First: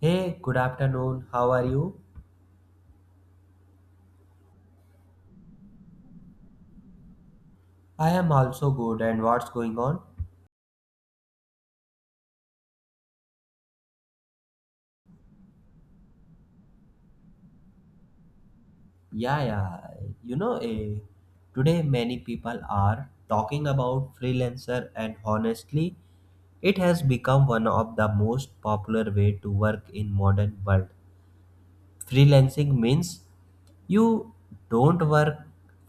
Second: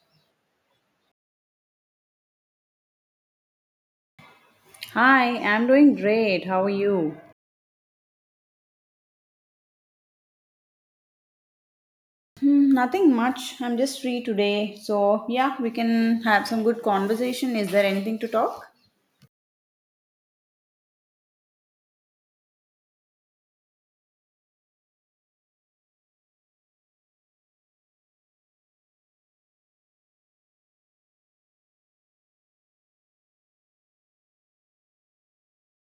Hey, good afternoon. How are you? Hi, I'm doing great. How are you? I am also good. And what's going on? Hmm, nothing much. I'm just free today. So, yeah, we can have some good conversation. Is there anything to talk? Yeah, yeah. You know, eh, today many people are talking about freelancer, and honestly, it has become one of the most popular way to work in modern world. Freelancing means you don't work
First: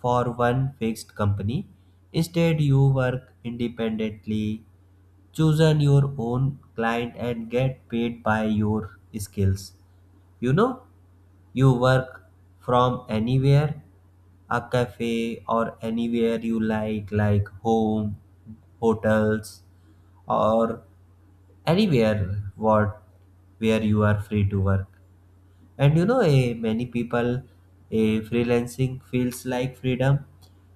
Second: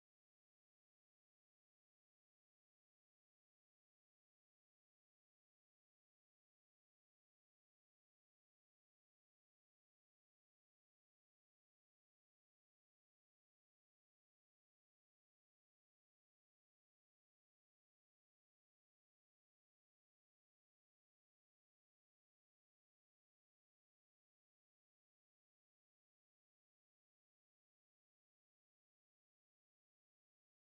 for one fixed company. Instead, you work independently chosen your own client and get paid by your skills, you know, you work from anywhere, a cafe or anywhere you like, home, hotels, or anywhere, what, where you are free to work. And you know, a many people, a freelancing feels like freedom.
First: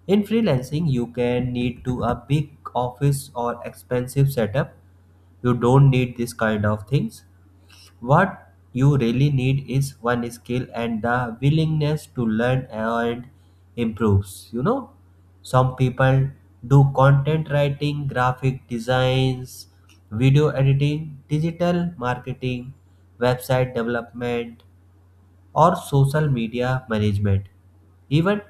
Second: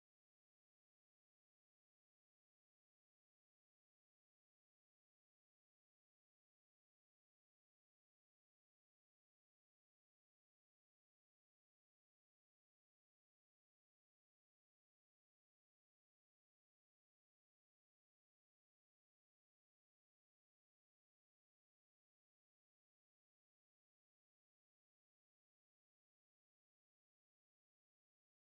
In freelancing you can need to a big office or expensive setup. You don't need this kind of things. What you really need is one skill and the willingness to learn and improves, you know. Some people do content writing, graphic designs, video editing, digital marketing, website development, or social media management. Even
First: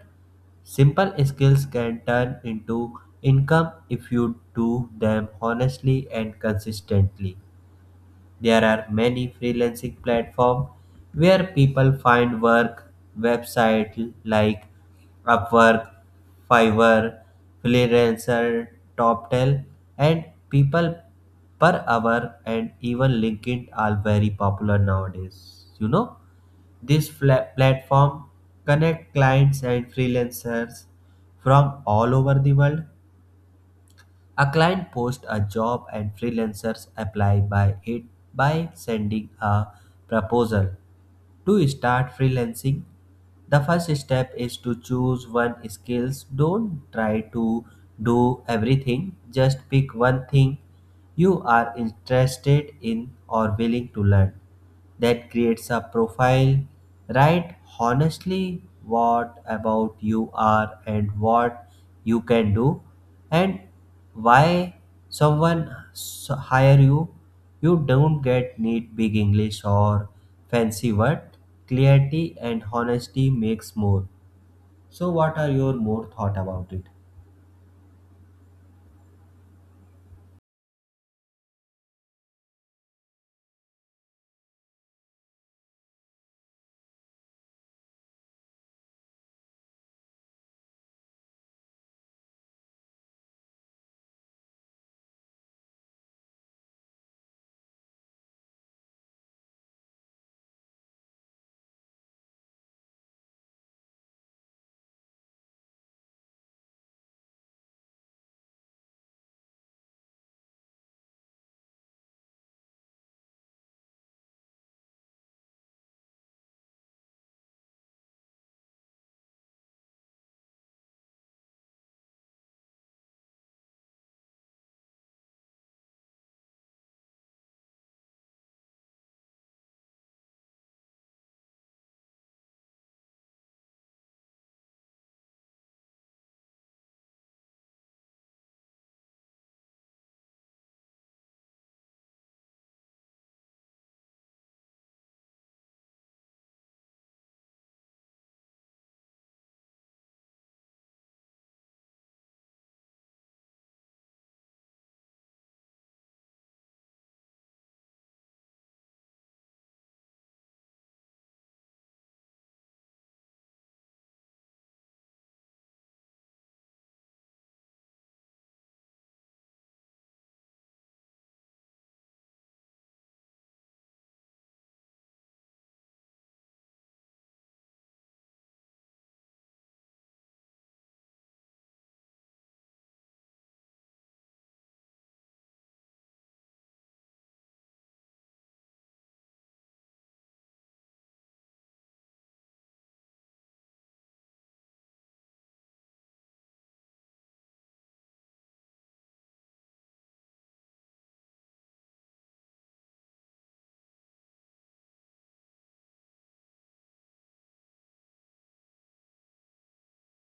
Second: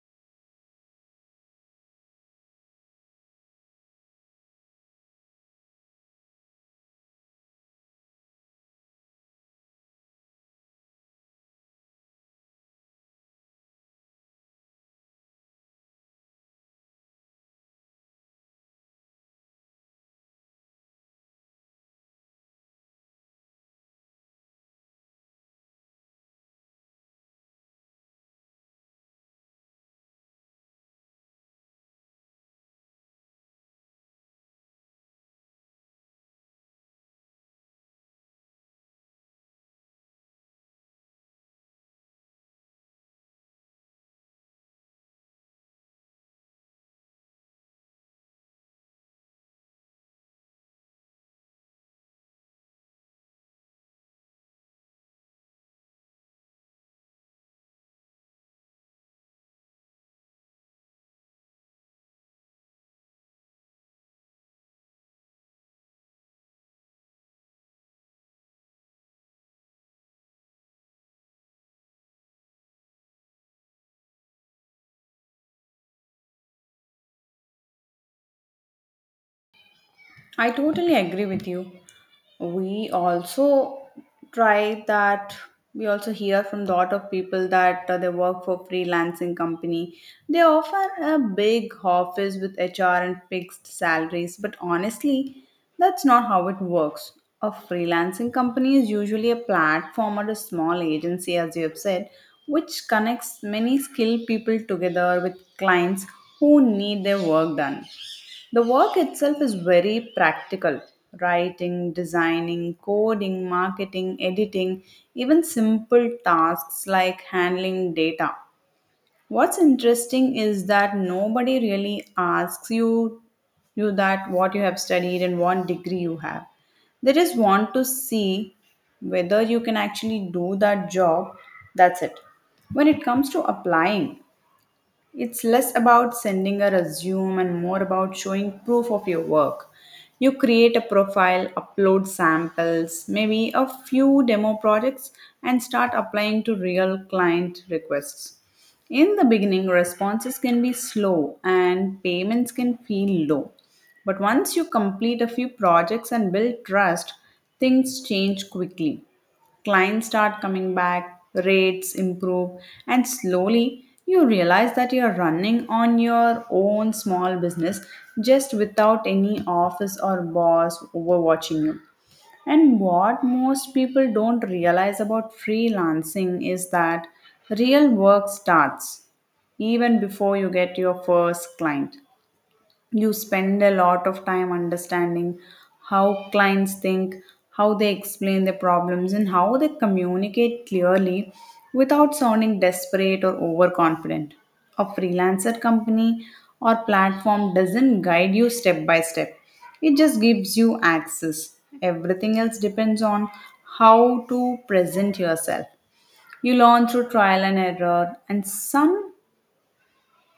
simple skills can turn into income if you do them honestly and consistently. There are many freelancing platforms where people find work. Websites like Upwork, Fiverr, Freelancer, TopTel, and People Per Hour, and even LinkedIn are very popular nowadays. You know, this platform connect clients and freelancers from all over the world. A client posts a job and freelancers apply by it by sending a proposal. To start freelancing, the first step is to choose one skills. Don't try to do everything, just pick one thing you are interested in or willing to learn. That creates a profile. Write honestly what about you are and what you can do and why someone hire you. You don't get neat big English or fancy word. Clarity and honesty makes more. So what are your more thought about it? I totally agree with you. We also try that. We also hear from a lot of people that they work for freelancing company. They offer a big office with HR and fixed salaries, but honestly, that's not how it works. A freelancing company is usually a platform or a small agency, as you have said, which connects many skilled people together with clients who need their work done. The work itself is very practical writing, designing, coding, marketing, editing, even simple tasks like handling data. What's interesting is that nobody really asks you that what you have studied and what degree you have. They just want to see whether you can actually do that job. That's it. When it comes to applying, it's less about sending a resume and more about showing proof of your work. You create a profile, upload samples, maybe a few demo projects, and start applying to real client requests. In the beginning, responses can be slow and payments can feel low. But once you complete a few projects and build trust, things change quickly. Clients start coming back, rates improve, and slowly you realize that you're running on your own small business just without any office or boss overwatching you. And what most people don't realize about freelancing is that real work starts even before you get your first client. You spend a lot of time understanding how clients think, how they explain their problems, and how they communicate clearly without sounding desperate or overconfident. A freelancer company or platform doesn't guide you step by step, it just gives you access. Everything else depends on how to present yourself. You learn through trial and error, and some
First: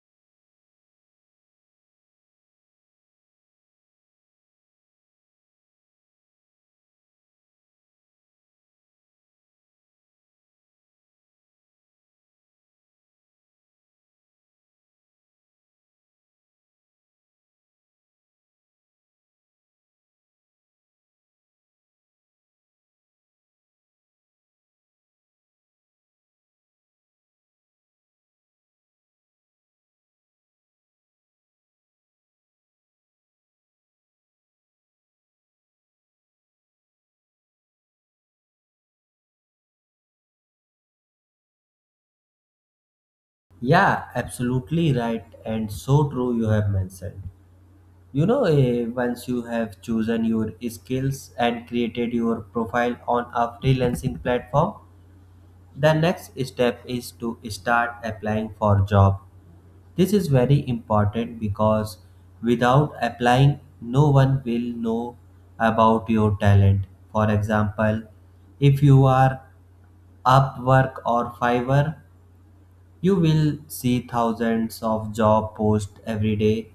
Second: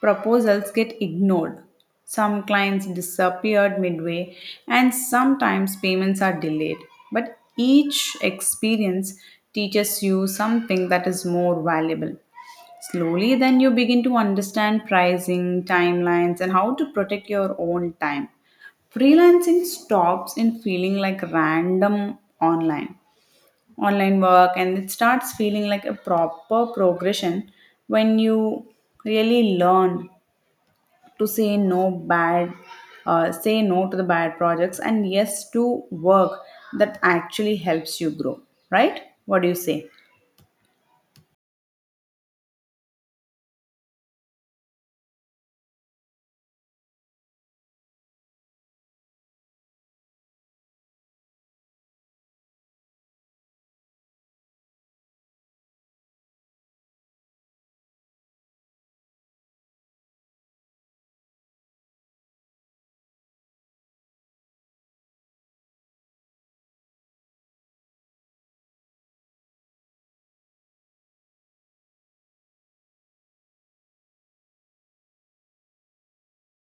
proposals get ignored. Some clients disappeared midway, and sometimes payments are delayed. But each experience teaches you something that is more valuable. Slowly, then you begin to understand pricing, timelines, and how to protect your own time. Freelancing stops in feeling like random online work, and it starts feeling like a proper progression when you really learn to say no to the bad projects and yes to work that actually helps you grow, right? What do you say? Yeah, absolutely right and so true you have mentioned. Once you have chosen your skills and created your profile on a freelancing platform, the next step is to start applying for job. This is very important because without applying, no one will know about your talent. For example, if you are Upwork or Fiverr, you will see thousands of job posts every day.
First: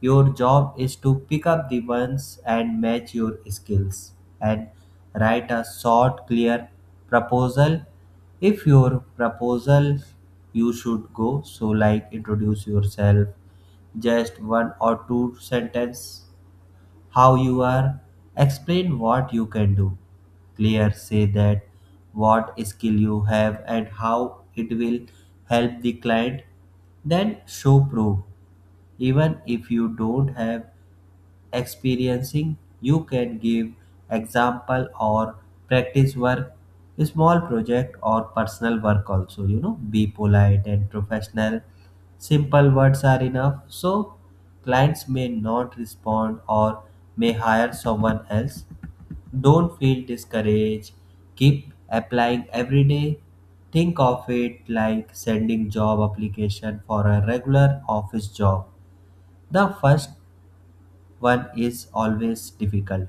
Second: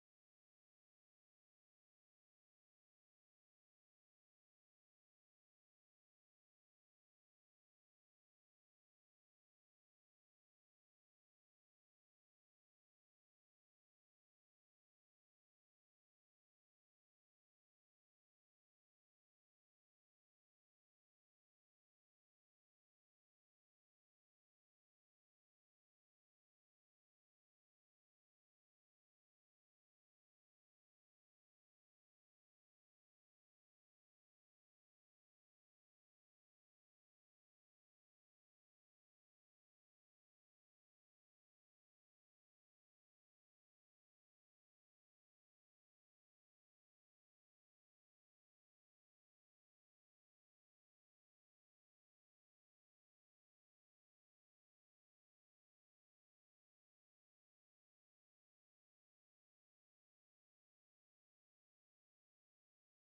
Your job is to pick up the ones and match your skills and write a short, clear proposal. If your proposal you should go, so like introduce yourself, just one or two sentence how you are, explain what you can do. Clear say that what skill you have and how it will help the client. Then show proof, even if you don't have experiencing you can give example or practice work, small project or personal work also, you know, be polite and professional. Simple words are enough, so clients may not respond or may hire someone else. Don't feel discouraged, keep applying every day. Think of it like sending job application for a regular office job. The first one is always difficult.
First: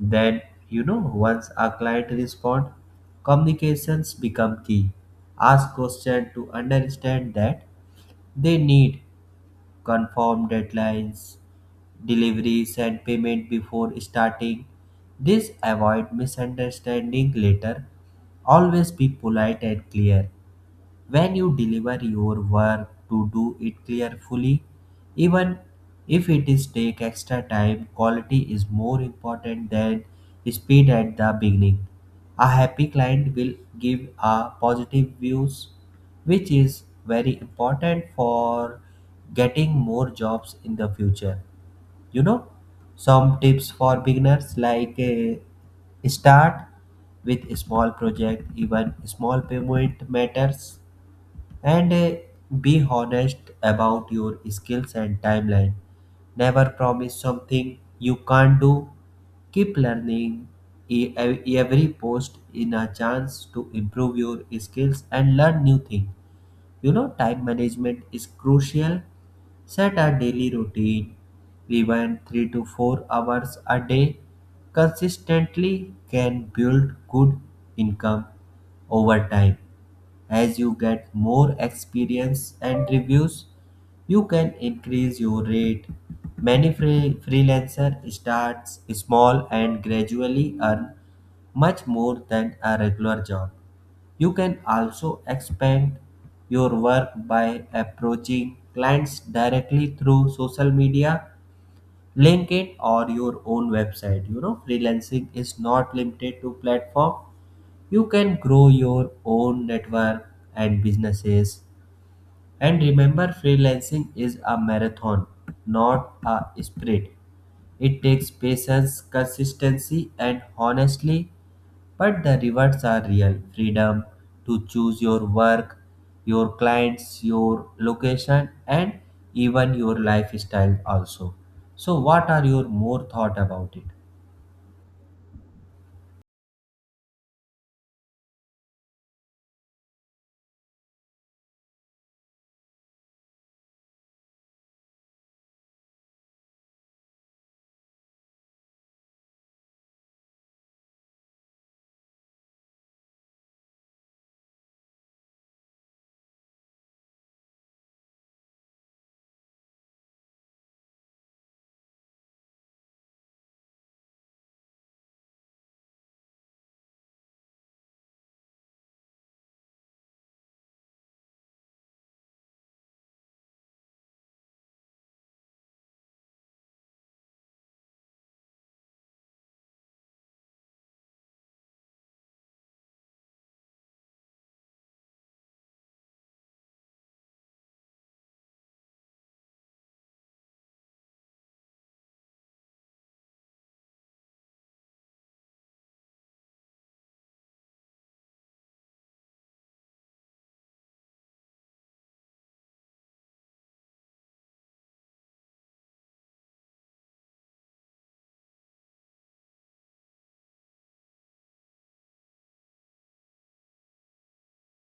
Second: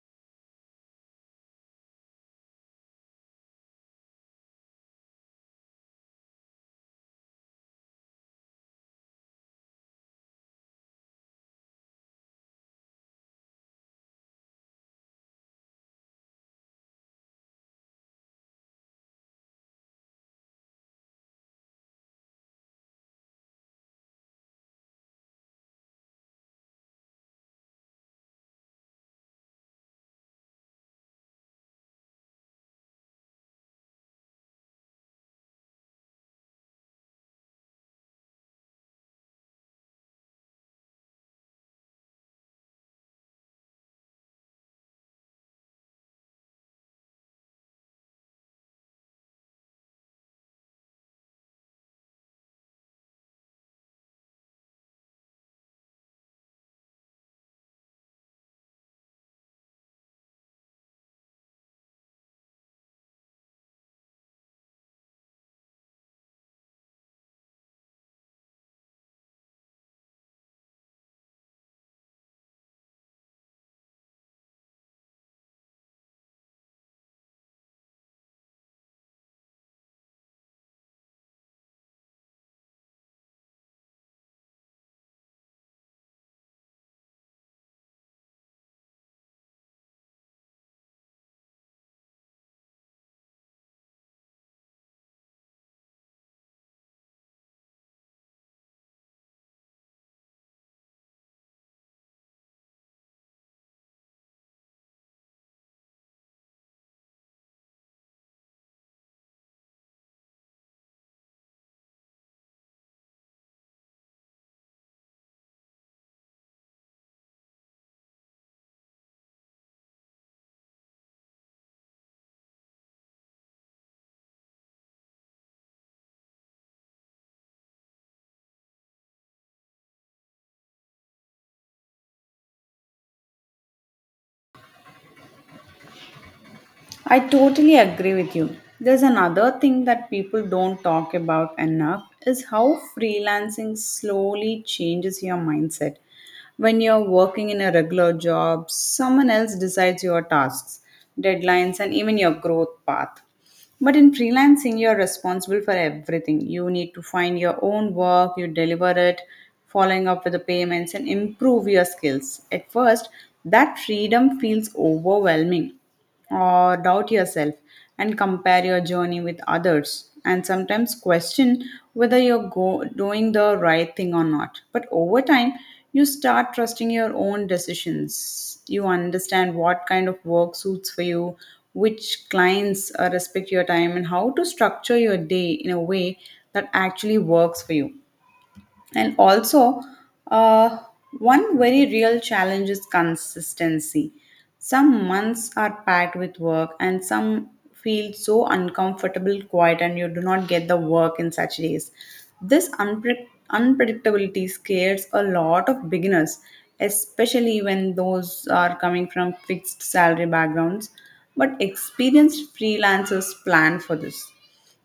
Then, you know, once a client responds, communications become key. Ask questions to understand that they need, confirm deadlines, deliveries, and payment before starting. This avoid misunderstanding later. Always be polite and clear. When you deliver your work, to do it carefully, even if it is take extra time, quality is more important than speed at the beginning. A happy client will give a positive views, which is very important for getting more jobs in the future. You know, some tips for beginners, like start with a small project, even small payment matters, and be honest about your skills and timeline. Never promise something you can't do. Keep learning. Every post in a chance to improve your skills and learn new things. You know, time management is crucial. Set a daily routine, even 3 to 4 hours a day. Consistently can build good income over time. As you get more experience and reviews, you can increase your rate. Many freelancer starts small and gradually earn much more than a regular job. You can also expand your work by approaching clients directly through social media, LinkedIn, or your own website. You know, freelancing is not limited to platform, you can grow your own network and businesses. And remember, freelancing is a marathon, not a sprint. It takes patience, consistency, and honestly, but the rewards are real freedom to choose your work, your clients, your location, and even your lifestyle also. So, what are your more thought about it? I totally agree with you. There's another thing that people don't talk about enough is how freelancing slowly changes your mindset. When you're working in a regular job, someone else decides your tasks, deadlines, and even your growth path. But in freelancing, you're responsible for everything. You need to find your own work, you deliver it, following up with the payments, and improve your skills. At first, that freedom feels overwhelming, or doubt yourself and compare your journey with others, and sometimes question whether you're doing the right thing or not. But over time, you start trusting your own decisions. You understand what kind of work suits for you, which clients respect your time, and how to structure your day in a way that actually works for you. And also, uh, one very real challenge is consistency. Some months are packed with work, and some feel so uncomfortable, quiet, and you do not get the work in such days. This unpredictability scares a lot of beginners, especially when those are coming from fixed salary backgrounds. But experienced freelancers plan for this.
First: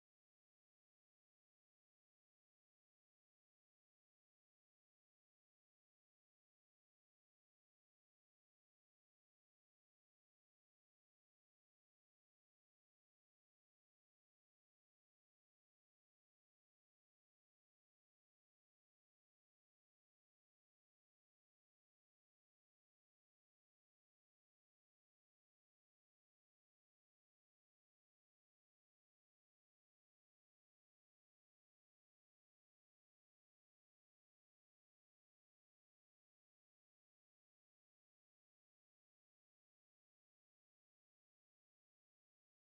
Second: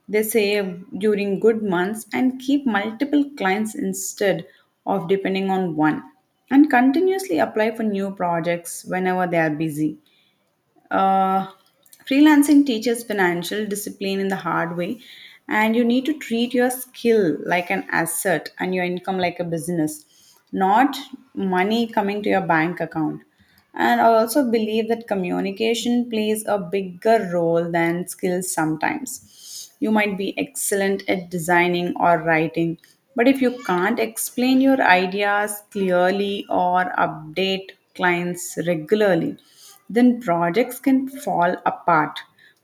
They save during good months and keep multiple clients instead of depending on one, and continuously apply for new projects whenever they are busy. Uh, Freelancing teaches financial discipline in the hard way, and you need to treat your skill like an asset and your income like a business, not money coming to your bank account. And I also believe that communication plays a bigger role than skills sometimes. You might be excellent at designing or writing, but if you can't explain your ideas clearly or update clients regularly, then projects can fall apart.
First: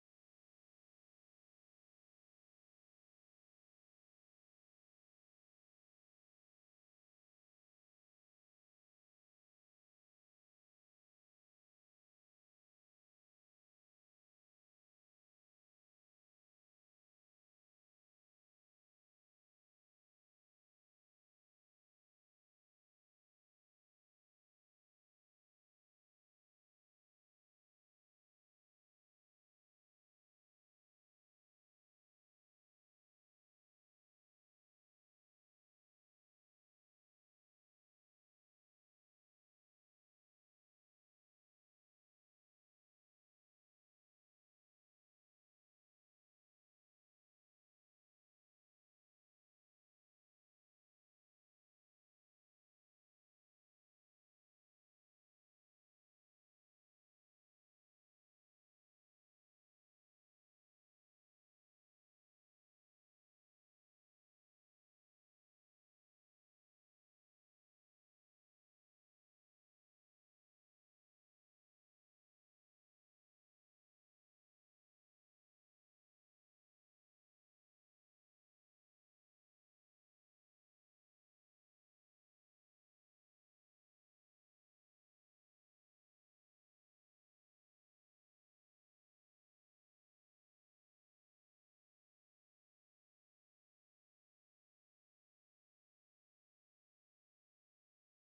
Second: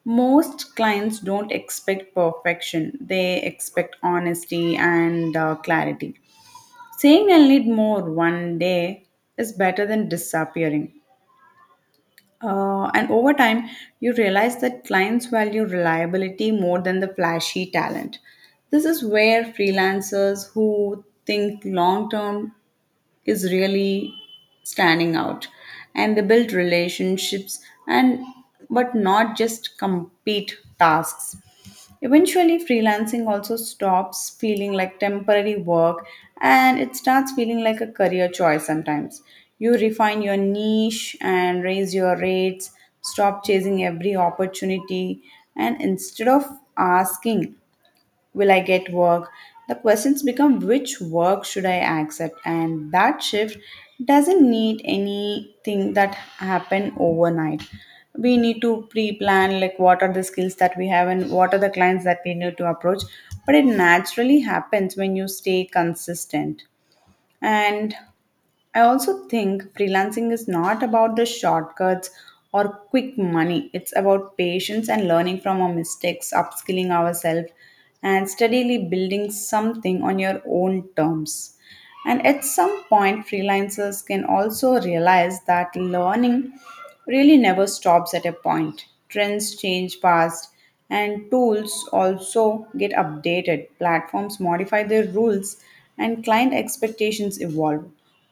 Most clients don't expect perfection, they expect honesty and clarity. Saying I'll need more one day is better than disappearing. And over time, you realize that clients value reliability more than the flashy talent. This is where freelancers who think long term is really standing out, and they build relationships and but not just complete tasks. Eventually, freelancing also stops feeling like temporary work, and it starts feeling like a career choice. Sometimes you refine your niche and raise your rates, stop chasing every opportunity, and instead of asking, "Will I get work?" the questions become, "Which work should I accept?" And that shift doesn't need anything that happen overnight. We need to pre-plan like what are the skills that we have and what are the clients that we need to approach. But it naturally happens when you stay consistent. And I also think freelancing is not about the shortcuts or quick money. It's about patience and learning from our mistakes, upskilling ourselves, and steadily building something on your own terms. And at some point, freelancers can also realize that learning really never stops at a point. Trends change fast, and tools also get updated. Platforms modify their rules, and client expectations evolve.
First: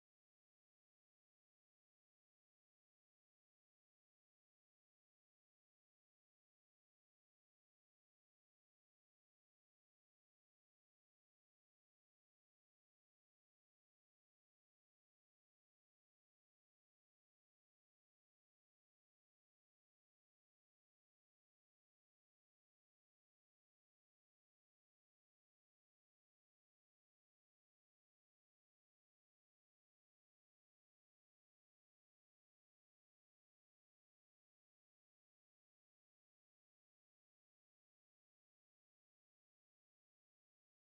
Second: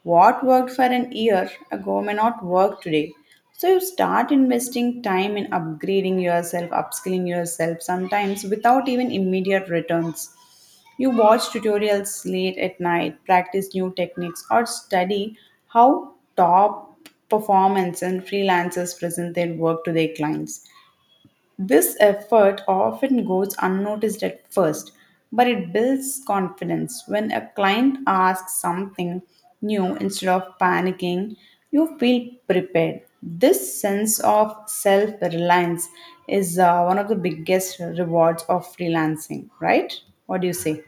What worked for an year ago may not work today. So, you start investing time in upgrading yourself, upskilling yourself, sometimes without even immediate returns. You watch tutorials late at night, practice new techniques, or study how top performers and freelancers present their work to their clients. This effort often goes unnoticed at first, but it builds confidence. When a client asks something new instead of panicking, you feel prepared. This sense of self reliance is one of the biggest rewards of freelancing, right? What do you say?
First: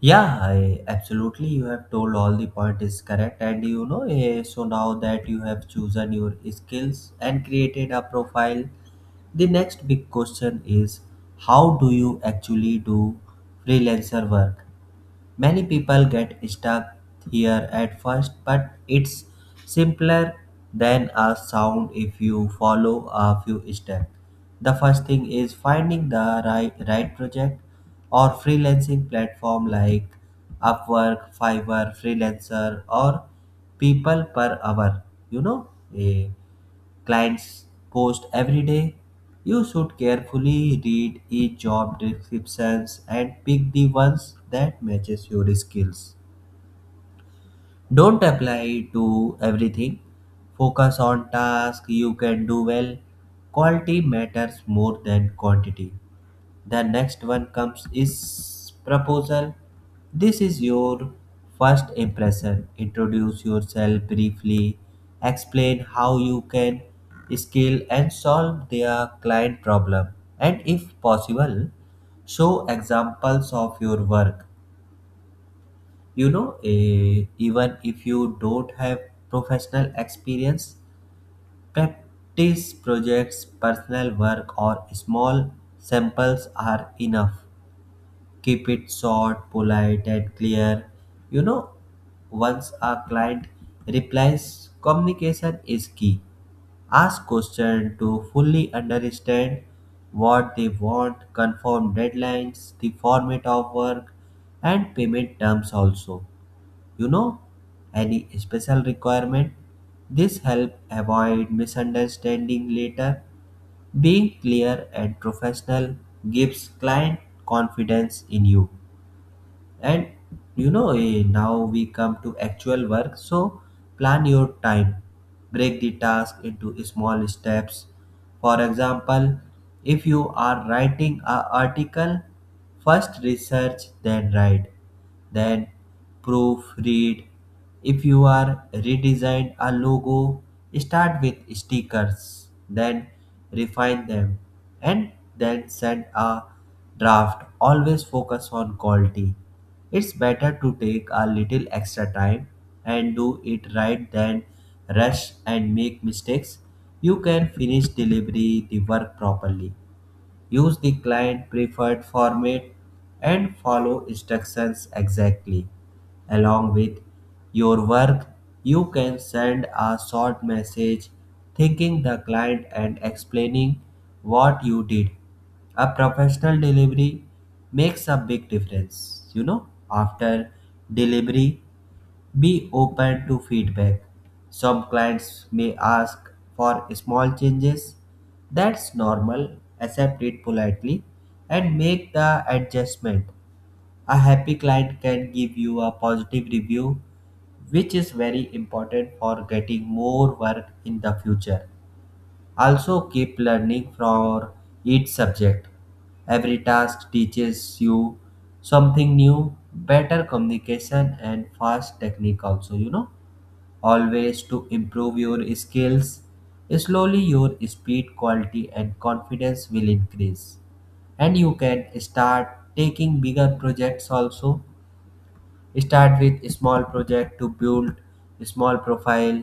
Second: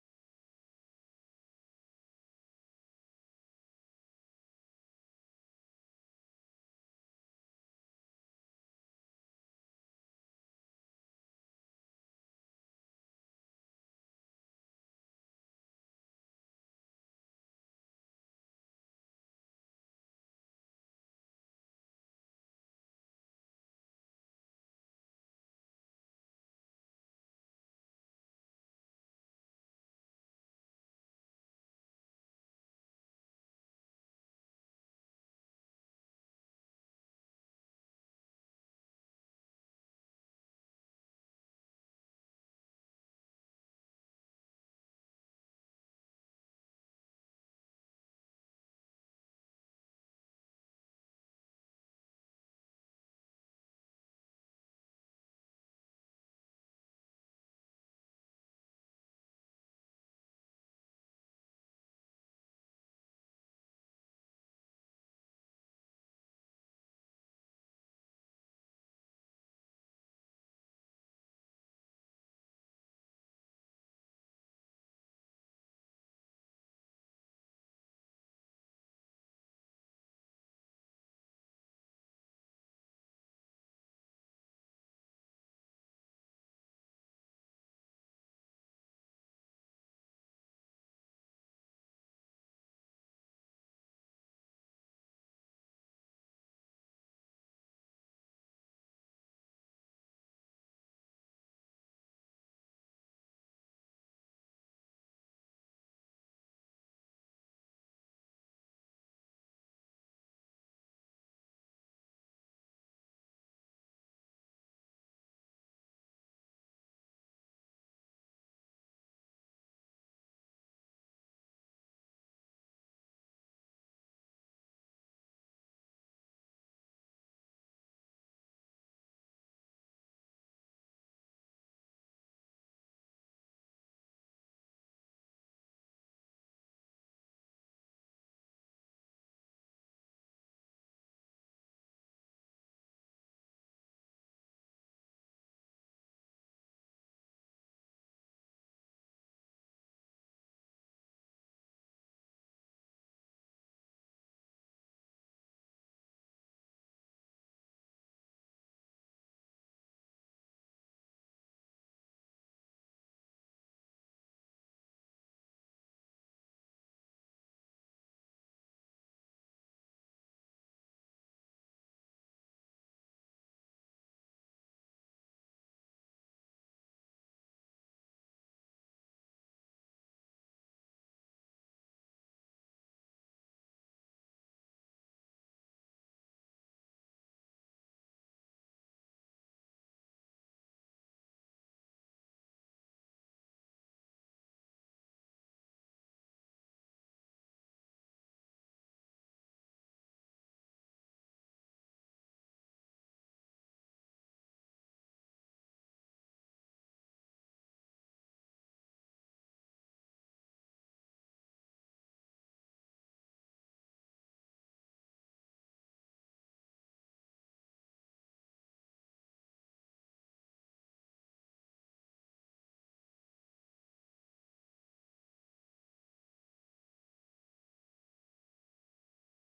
Yeah, I absolutely. You have told all the point is correct, and you know. So now that you have chosen your skills and created a profile, the next big question is how do you actually do freelancer work? Many people get stuck here at first, but it's simpler than a sound if you follow a few steps. The first thing is finding the right project or freelancing platform like Upwork, Fiverr, Freelancer, or People Per Hour. You know, eh, clients post every day. You should carefully read each job descriptions and pick the ones that matches your skills. Don't apply to everything. Focus on tasks you can do well. Quality matters more than quantity. The next one comes is proposal. This is your first impression. Introduce yourself briefly, explain how you can scale and solve their client problem, and if possible show examples of your work. Even if you don't have professional experience, practice projects, personal work, or small samples are enough. Keep it short, polite, and clear. You know, once a client replies, communication is key. Ask questions to fully understand what they want, confirm deadlines, the format of work, and payment terms also. You know, any special requirement? This help avoid misunderstanding later. Being clear and professional gives client confidence in you. And now we come to actual work. So plan your time, break the task into small steps. For example, if you are writing an article, first research, then write, then proofread. If you are redesign a logo, start with stickers, then refine them, and then send a draft. Always focus on quality. It's better to take a little extra time and do it right than rush and make mistakes. You can finish delivery the work properly. Use the client preferred format and follow instructions exactly. Along with your work, you can send a short message thanking the client and explaining what you did. A professional delivery makes a big difference. You know, after delivery, be open to feedback. Some clients may ask for small changes. That's normal. Accept it politely and make the adjustment. A happy client can give you a positive review, which is very important for getting more work in the future. Also, keep learning for each subject. Every task teaches you something new, better communication, and fast technique, also, you know. Always to improve your skills. Slowly, your speed, quality, and confidence will increase. And you can start taking bigger projects also. Start with small project to build small profile.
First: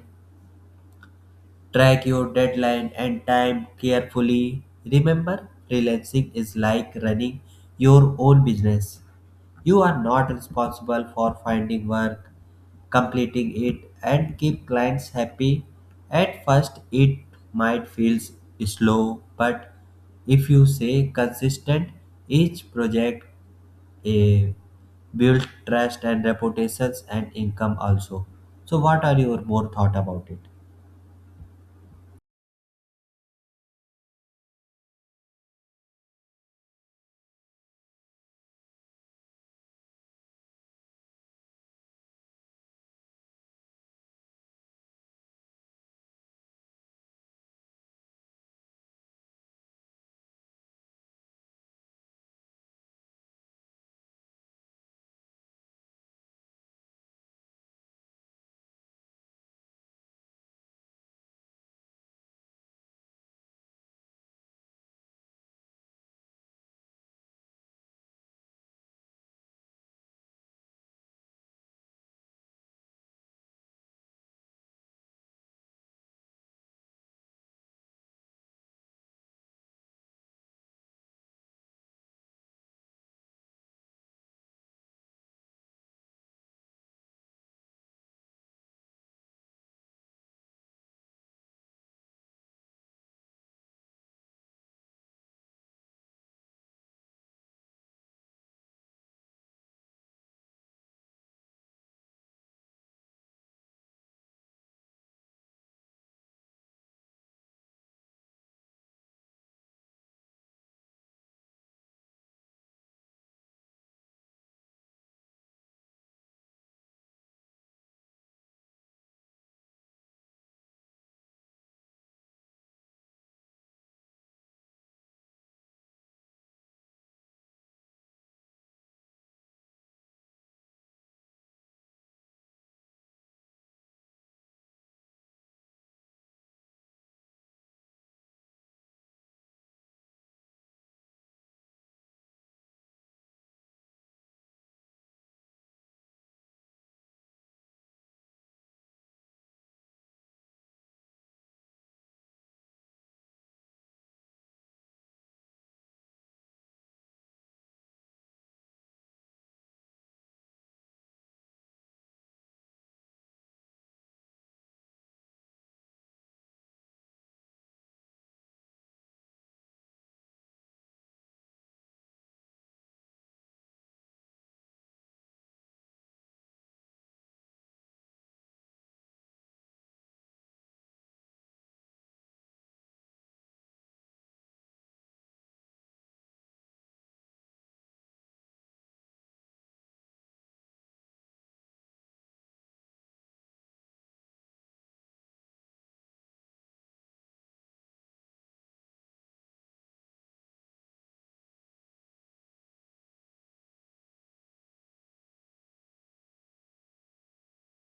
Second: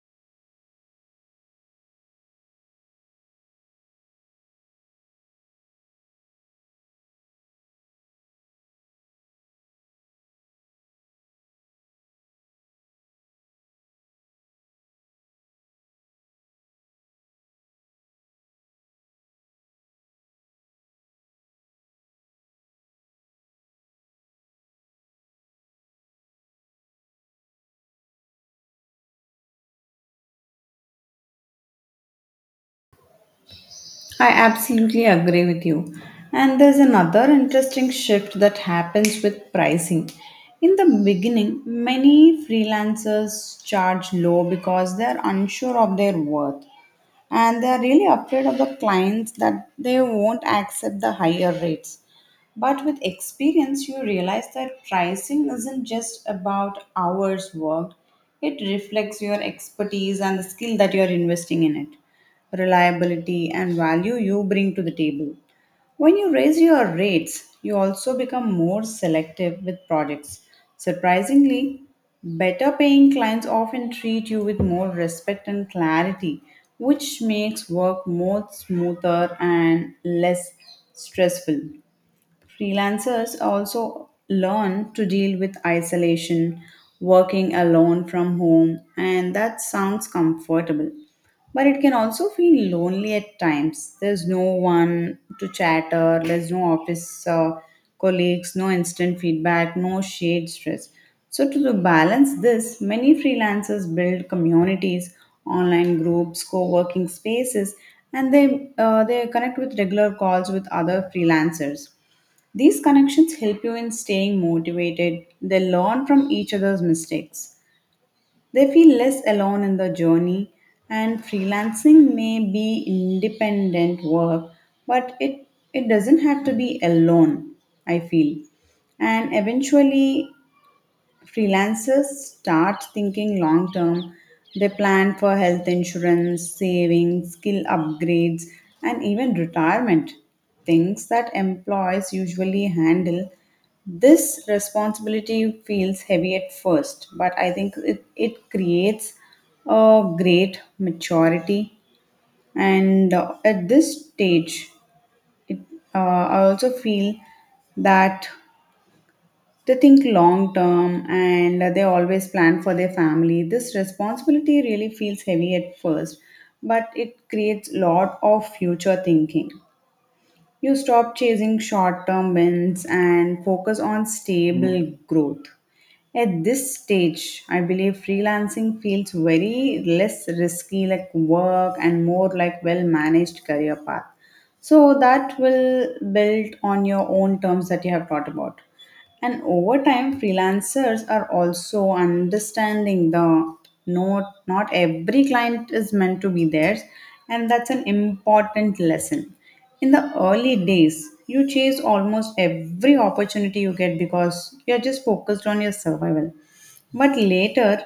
Track your deadline and time carefully. Remember, freelancing is like running your own business. You are not responsible for finding work, completing it, and keep clients happy. At first, it might feel slow, but if you say consistent, each project eh, builds trust and reputations and income also. So, what are your more thought about it? I absolutely agree with you. And there's another interesting shift that happens with pricing. In the beginning, many freelancers charge low because they're unsure of their worth and they are really afraid of the clients that they won't accept the higher rates. But with experience, you realize that pricing isn't just about hours worked, it reflects your expertise and the skill that you are investing in it, reliability, and value you bring to the table. When you raise your rates, you also become more selective with projects. Surprisingly, better paying clients often treat you with more respect and clarity, which makes work more smoother and less stressful. Freelancers also learn to deal with isolation, working alone from home, and that sounds comfortable. But it can also feel lonely at times. There's no one to chatter, there's no office colleagues, no instant feedback, no shade stress. So, to balance this, many freelancers build communities, online groups, co working spaces, and they connect with regular calls with other freelancers. These connections help you in staying motivated. They learn from each other's mistakes. They feel less alone in the journey, and freelancing may be independent work, but it doesn't have to be alone, I feel. And eventually, freelancers start thinking long term. They plan for health insurance, savings, skill upgrades, and even retirement, things that employees usually handle. This responsibility feels heavy at first, but I think it creates a great maturity. And At this stage, it, uh, I also feel that they think long term and they always plan for their family. This responsibility really feels heavy at first, but it creates lot of future thinking. You stop chasing short term wins and focus on stable growth. At this stage, I believe freelancing feels very less risky like work and more like well managed career path. So that will build on your own terms that you have thought about. And over time, freelancers are also understanding the not every client is meant to be theirs, and that's an important lesson. In the early days, you chase almost every opportunity you get because you're just focused on your survival. But later,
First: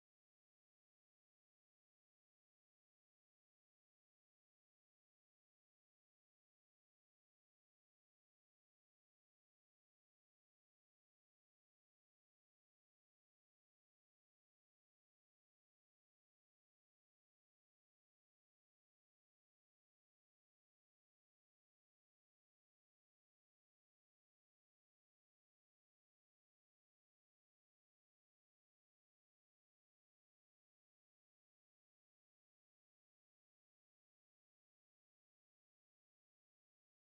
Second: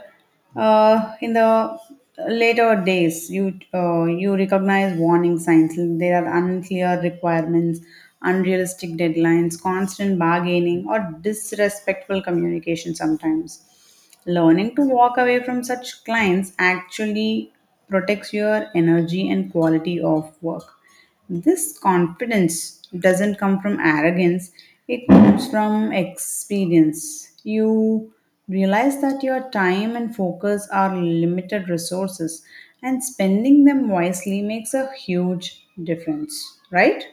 in the later days, you recognize warning signs. There are unclear requirements, unrealistic deadlines, constant bargaining, or disrespectful communication sometimes. Learning to walk away from such clients actually protects your energy and quality of work. This confidence doesn't come from arrogance, it comes from experience. You realize that your time and focus are limited resources, and spending them wisely makes a huge difference, right?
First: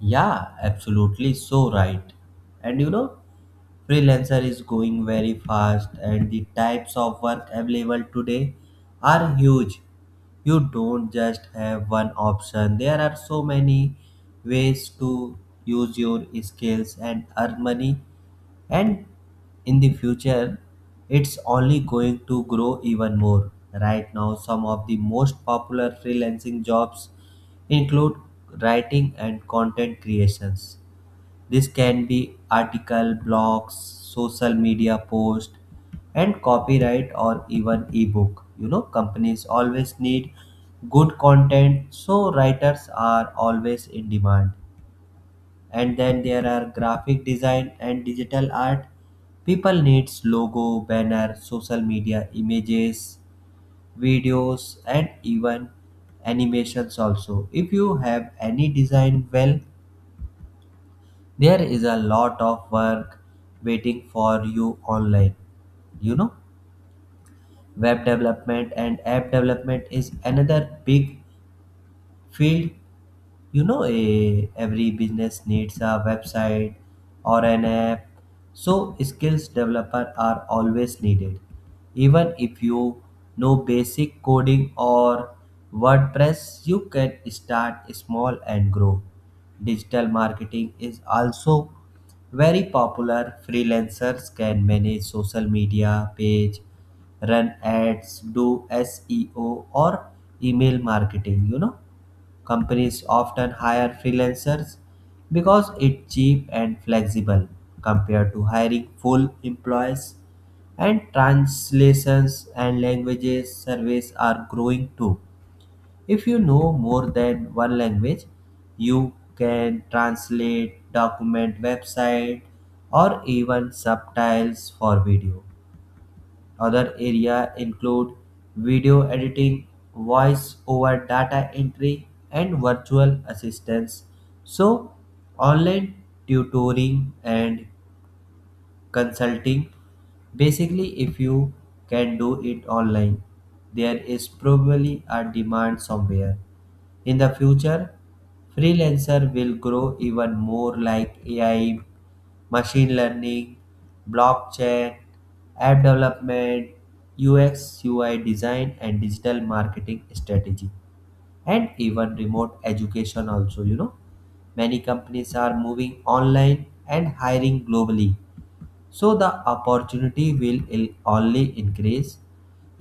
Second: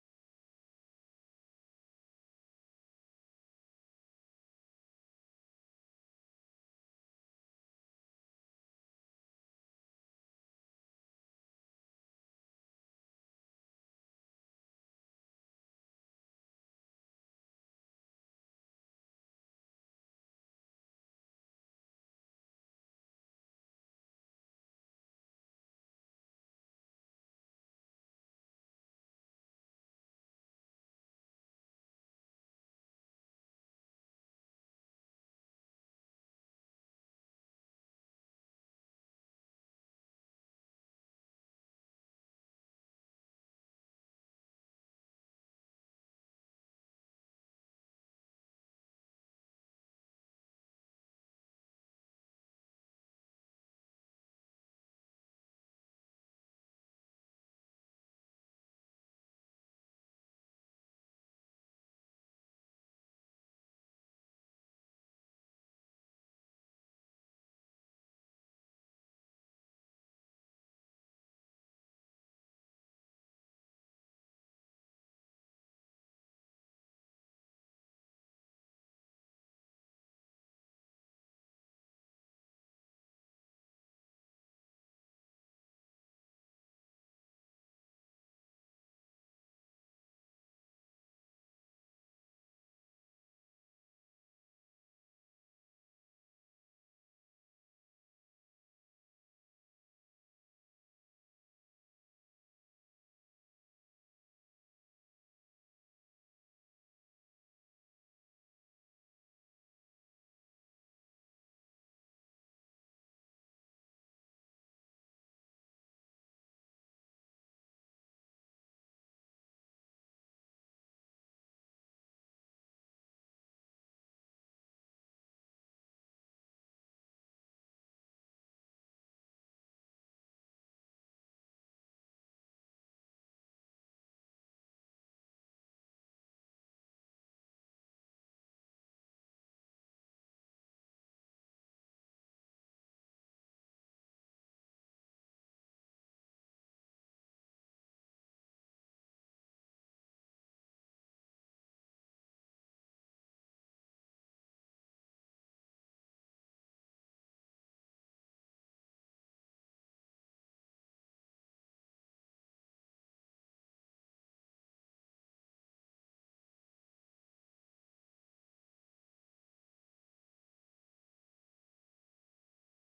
Yeah, absolutely so right. And you know, freelancer is going very fast and the types of work available today are huge. You don't just have one option. There are so many ways to use your skills and earn money, and in the future it's only going to grow even more. Right now some of the most popular freelancing jobs include writing and content creations. This can be article, blogs, social media posts, and copyright, or even ebook. You know, companies always need good content, so writers are always in demand. And then there are graphic design and digital art. People needs logo, banner, social media images, videos, and even animations also. If you have any design, well, there is a lot of work waiting for you online. You know, web development and app development is another big field. You know, every business needs a website or an app, so skills developer are always needed. Even if you know basic coding or WordPress you can start small and grow. Digital marketing is also very popular. Freelancers can manage social media page, run ads, do SEO, or email marketing. You know, companies often hire freelancers because it's cheap and flexible compared to hiring full employees, and translations and languages surveys are growing too. If you know more than one language, you can translate, document, website, or even subtitles for video. Other areas include video editing, voice over, data entry, and virtual assistants. So, online tutoring and consulting, basically if you can do it online, there is probably a demand somewhere. In the future freelancer will grow even more, like AI, machine learning, blockchain, app development, UX, UI design, and digital marketing strategy, and even remote education also, you know. Many companies are moving online and hiring globally. So the opportunity will only increase.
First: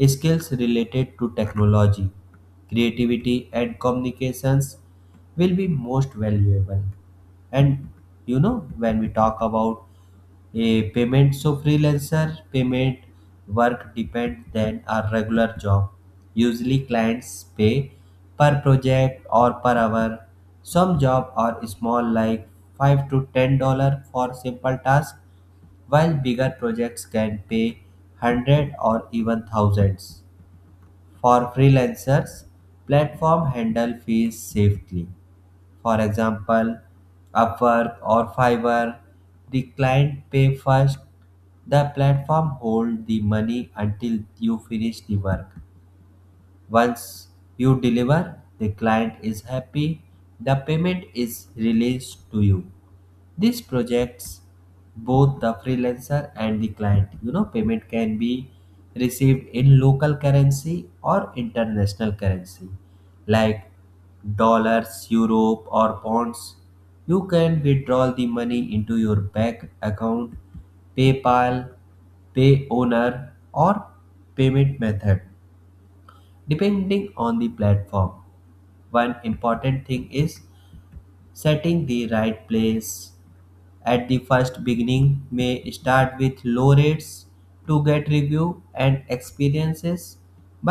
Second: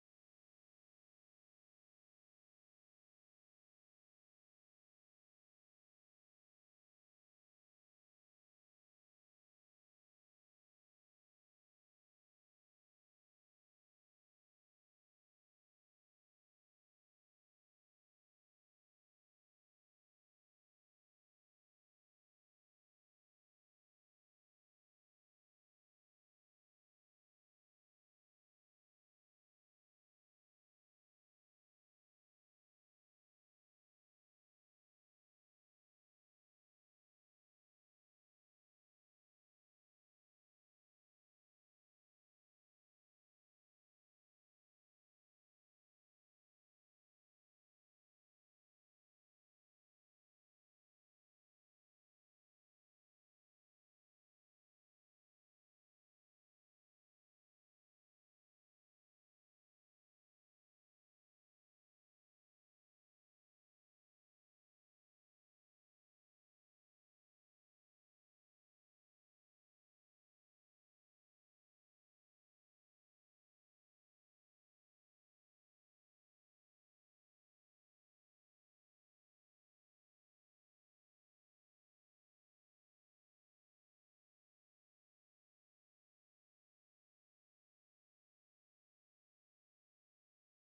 Skills related to technology, creativity, and communications will be most valuable. And you know, when we talk about a payment, so freelancer payment work depend than a regular job. Usually clients pay per project or per hour. Some job are small like 5 to $10 for simple task, while bigger projects can pay 100 or even thousands for freelancers. Platform handle fees safely. For example, Upwork or Fiverr, the client pay first, the platform hold the money until you finish the work. Once you deliver, the client is happy, the payment is released to you. This projects both the freelancer and the client. You know, payment can be received in local currency or international currency like dollars, euro, or pounds. You can withdraw the money into your bank account, PayPal, pay owner, or payment method depending on the platform. One important thing is setting the right place. At the first beginning may start with low rates to get review and experiences,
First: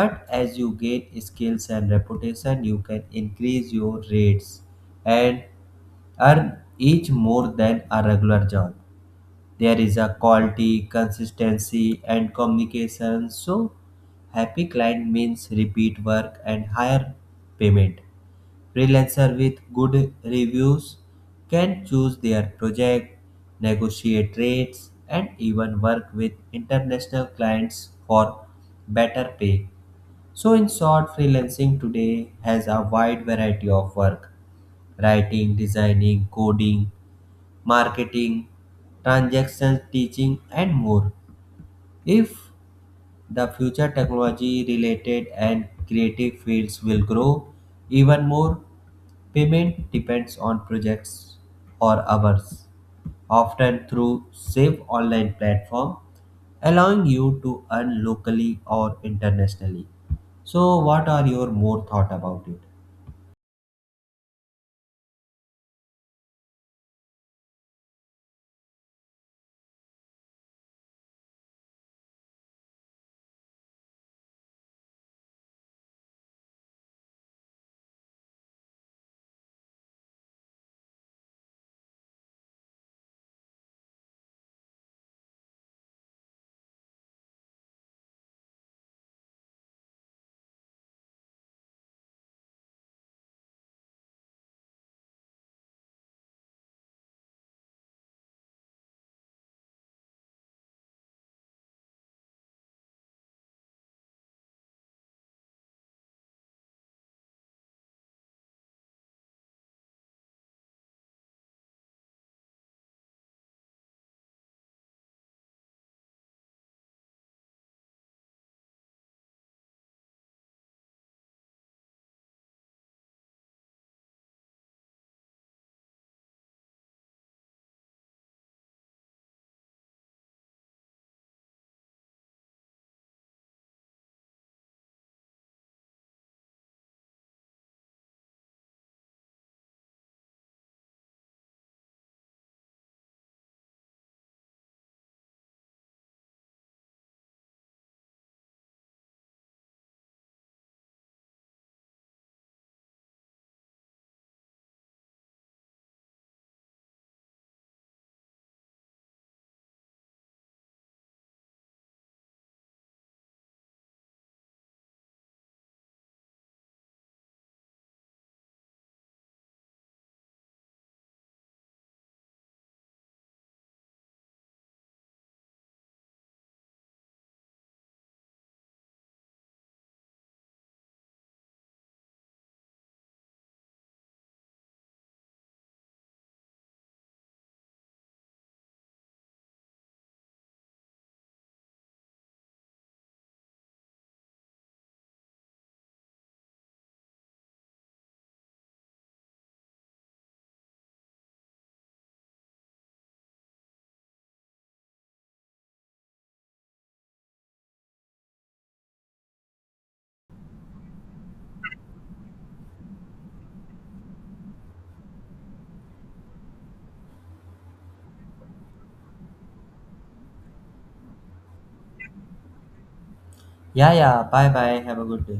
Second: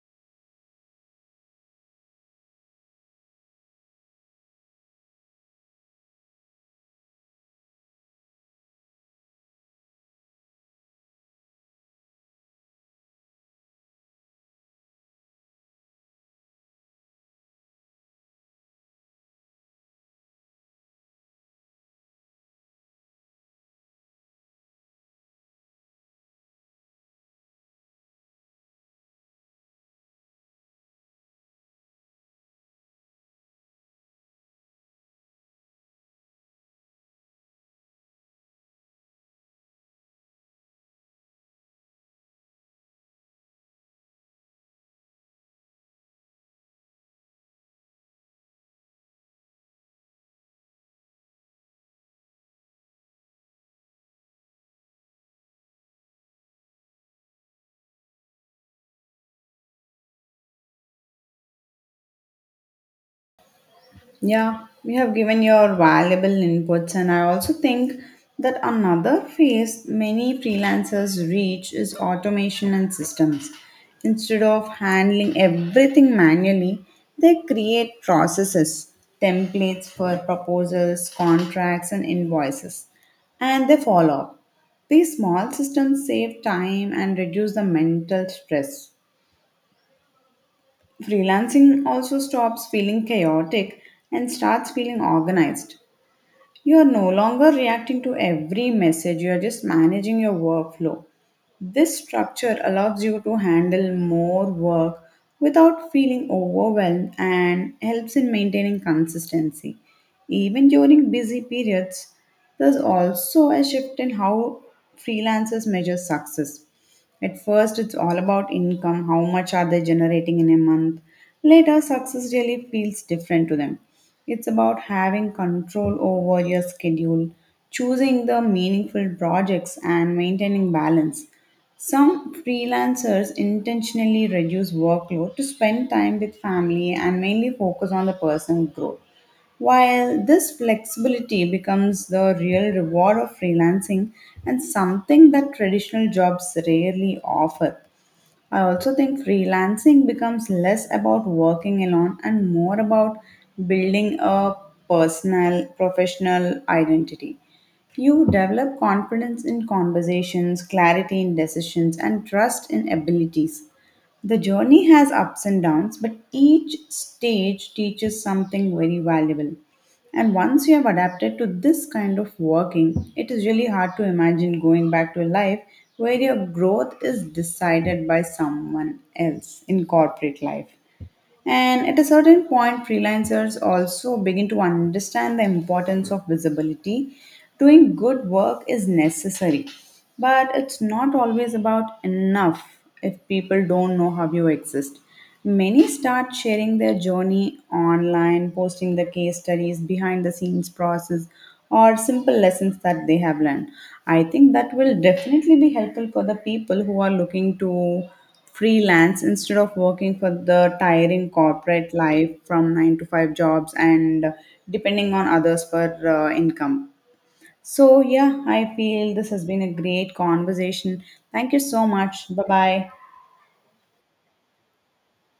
but as you gain skills and reputation you can increase your rates and earn each more than a regular job. There is a quality, consistency, and communication. So happy client means repeat work and higher payment. Freelancer with good reviews can choose their project, negotiate rates, and even work with international clients for better pay. So, in short, freelancing today has a wide variety of work: writing, designing, coding, marketing, transactions, teaching, and more. If the future technology related and creative fields will grow even more, payment depends on projects or hours, often through same online platform, allowing you to earn locally or internationally. So, what are your more thought about it? Yeah, you have given your valuable inputs, and I also think that another phase many freelancers reach is automation and systems. Instead of handling everything manually, they create processes, templates for proposals, contracts, and invoices, and they follow up. These small systems save time and reduce the mental stress. Freelancing also stops feeling chaotic and starts feeling organized. You are no longer reacting to every message, you are just managing your workflow. This structure allows you to handle more work without feeling overwhelmed and helps in maintaining consistency. Even during busy periods, there's also a shift in how freelancers measure success. At first, it's all about income, how much are they generating in a month. Later, success really feels different to them. It's about having control over your schedule, choosing the meaningful projects, and maintaining balance. Some freelancers intentionally reduce workload to spend time with family and mainly focus on the personal growth. While this flexibility becomes the real reward of freelancing and something that traditional jobs rarely offer, I also think freelancing becomes less about working alone and more about building a personal, professional identity. You develop confidence in conversations, clarity in decisions, and trust in abilities. The journey has ups and downs, but each stage teaches something very valuable. And once you have adapted to this kind of working, it is really hard to imagine going back to a life where your growth is decided by someone else in corporate life. And at a certain point, freelancers also begin to understand the importance of visibility. Doing good work is necessary, but it's not always about enough if people don't know how you exist. Many start sharing their journey online, posting the case studies, behind the scenes process, or simple lessons that they have learned. I think that will definitely be helpful for the people who are looking to freelance instead of working for the tiring corporate life from 9 to 5 jobs and depending on others for income. So, yeah, I feel this has been a great conversation. Thank you so much. Bye bye. Yeah, yeah. Bye, bye. Have a good day.